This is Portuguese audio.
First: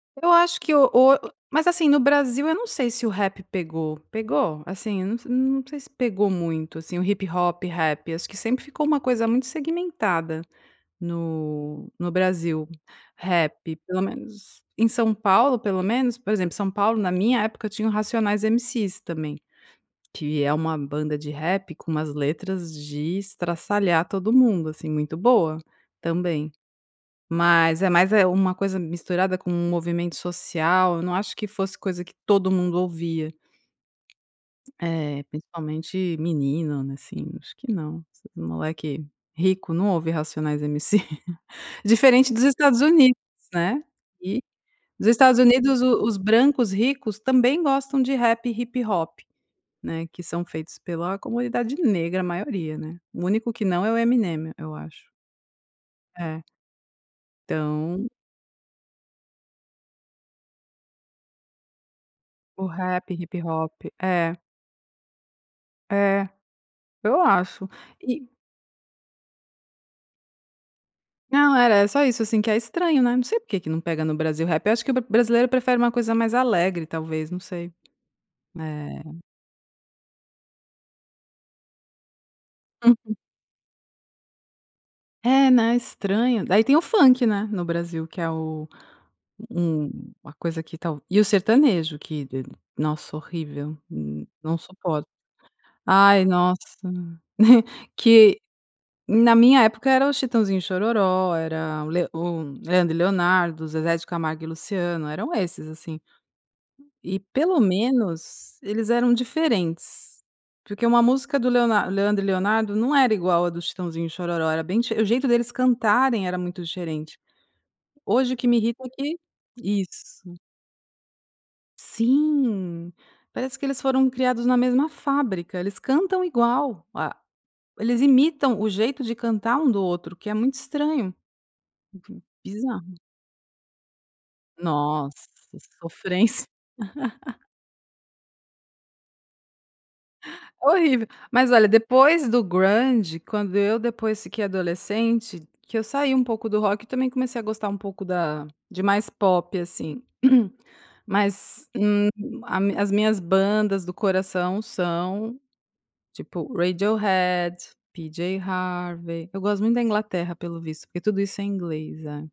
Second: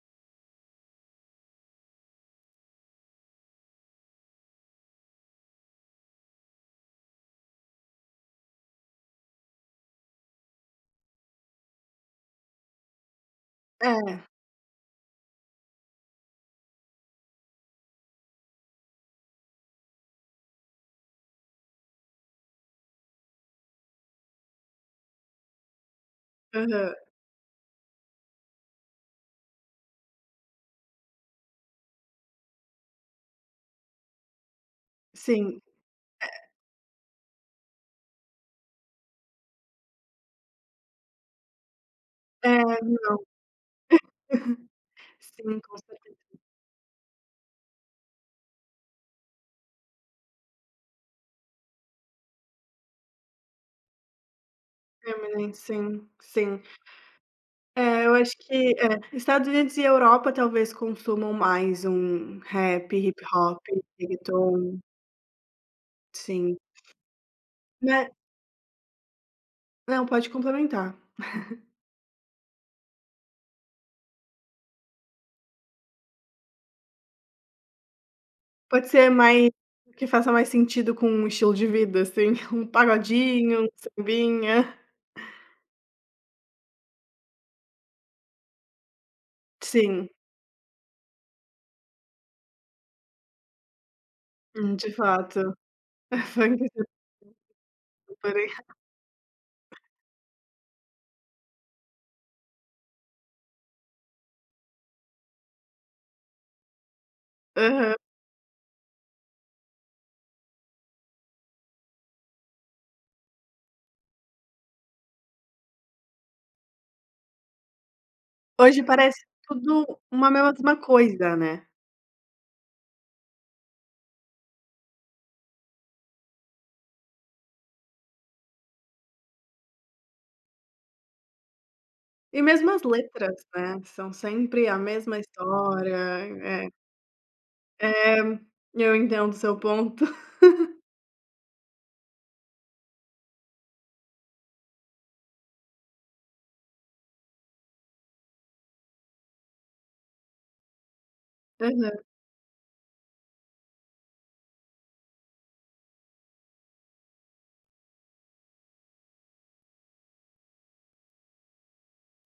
Eu acho que o o mas, assim, no Brasil eu não sei se o rap pegou, pegou? Assim eu não sei se pegou muito, assim, o hip hop, rap acho que sempre ficou uma coisa muito segmentada, no no Brasil, rap pelo Hã. menos, em São Paulo pelo menos, por exemplo São Paulo na minha época eu tinha o Racionais MC's também, que é uma banda de rap com umas letras de estraçalhar todo mundo, assim, muito boa, também. Aham. Mas é mais, é uma coisa misturada com um movimento social, eu não acho que fosse coisa que todo mundo ouvia. É, Sim, principalmente é. menino, né, assim acho que não, esses moleque rico não ouve Racionais MC, diferente dos É, Estados Unidos, não, né, e, nos Estados sim, com Unidos o os certeza. brancos ricos também gostam de rap e hip-hop, né, que são feitos pela comunidade negra a maioria, né, o único que não é o Eminem eu acho. Eminem sim, É. sim. É, Então eu acho que é, Estados Unidos e Europa talvez consumam mais um O rap, rap, hip-hop, hip-hop é. reggaeton. É, Sim. eu acho É e Não, pode complementar. Não era é só isso assim que é estranho, né, não sei porque que não pega no Brasil rap, eu acho que o bra brasileiro prefere uma coisa mais alegre talvez não sei, Pode é ser mais que faça mais sentido com um estilo de vida assim, um Uhum. pagodinho, um sambinha. É, né, estranho, daí tem o funk, né, no Brasil que é o um Sim. a coisa que tal e o sertanejo que de nossa horrível, não Uhum, de suporto. fato. Ai nossa, que [unintelligible] na minha época era os Chitãozinho& Xororó, era o Le o Leandro e Leonardo, Zezé de Camargo e Luciano eram esses assim. E pelo Aham. menos eles eram diferentes, porque uma música do Leonardo Leandro e Leonardo não era igual a do Chitãozinho xororó era bem dife o jeito deles cantarem era muito diferente. Hoje o que me Hoje irrita é que parece tudo uma isso. mesma coisa, né. Sim, parece que eles foram criados na mesma fábrica, eles cantam igual, a eles imitam o jeito de cantar um do outro o que é muito estranho. Uhum. E mesmo as Bizarro. letras, né, são sempre a mesma Nossa história, sofrência. é. É, eu entendo seu ponto. Horrível, mas olha depois do grande quando eu depois fiquei adolescente que eu saí um pouco do rock e também comecei a gostar um pouco da de mais pop assim, mas, Aham. hum, a as minhas bandas do coração são tipo Radiohead, Pj Harvey, eu gosto muito da Inglaterra pelo visto, porque tudo isso é inglês, é.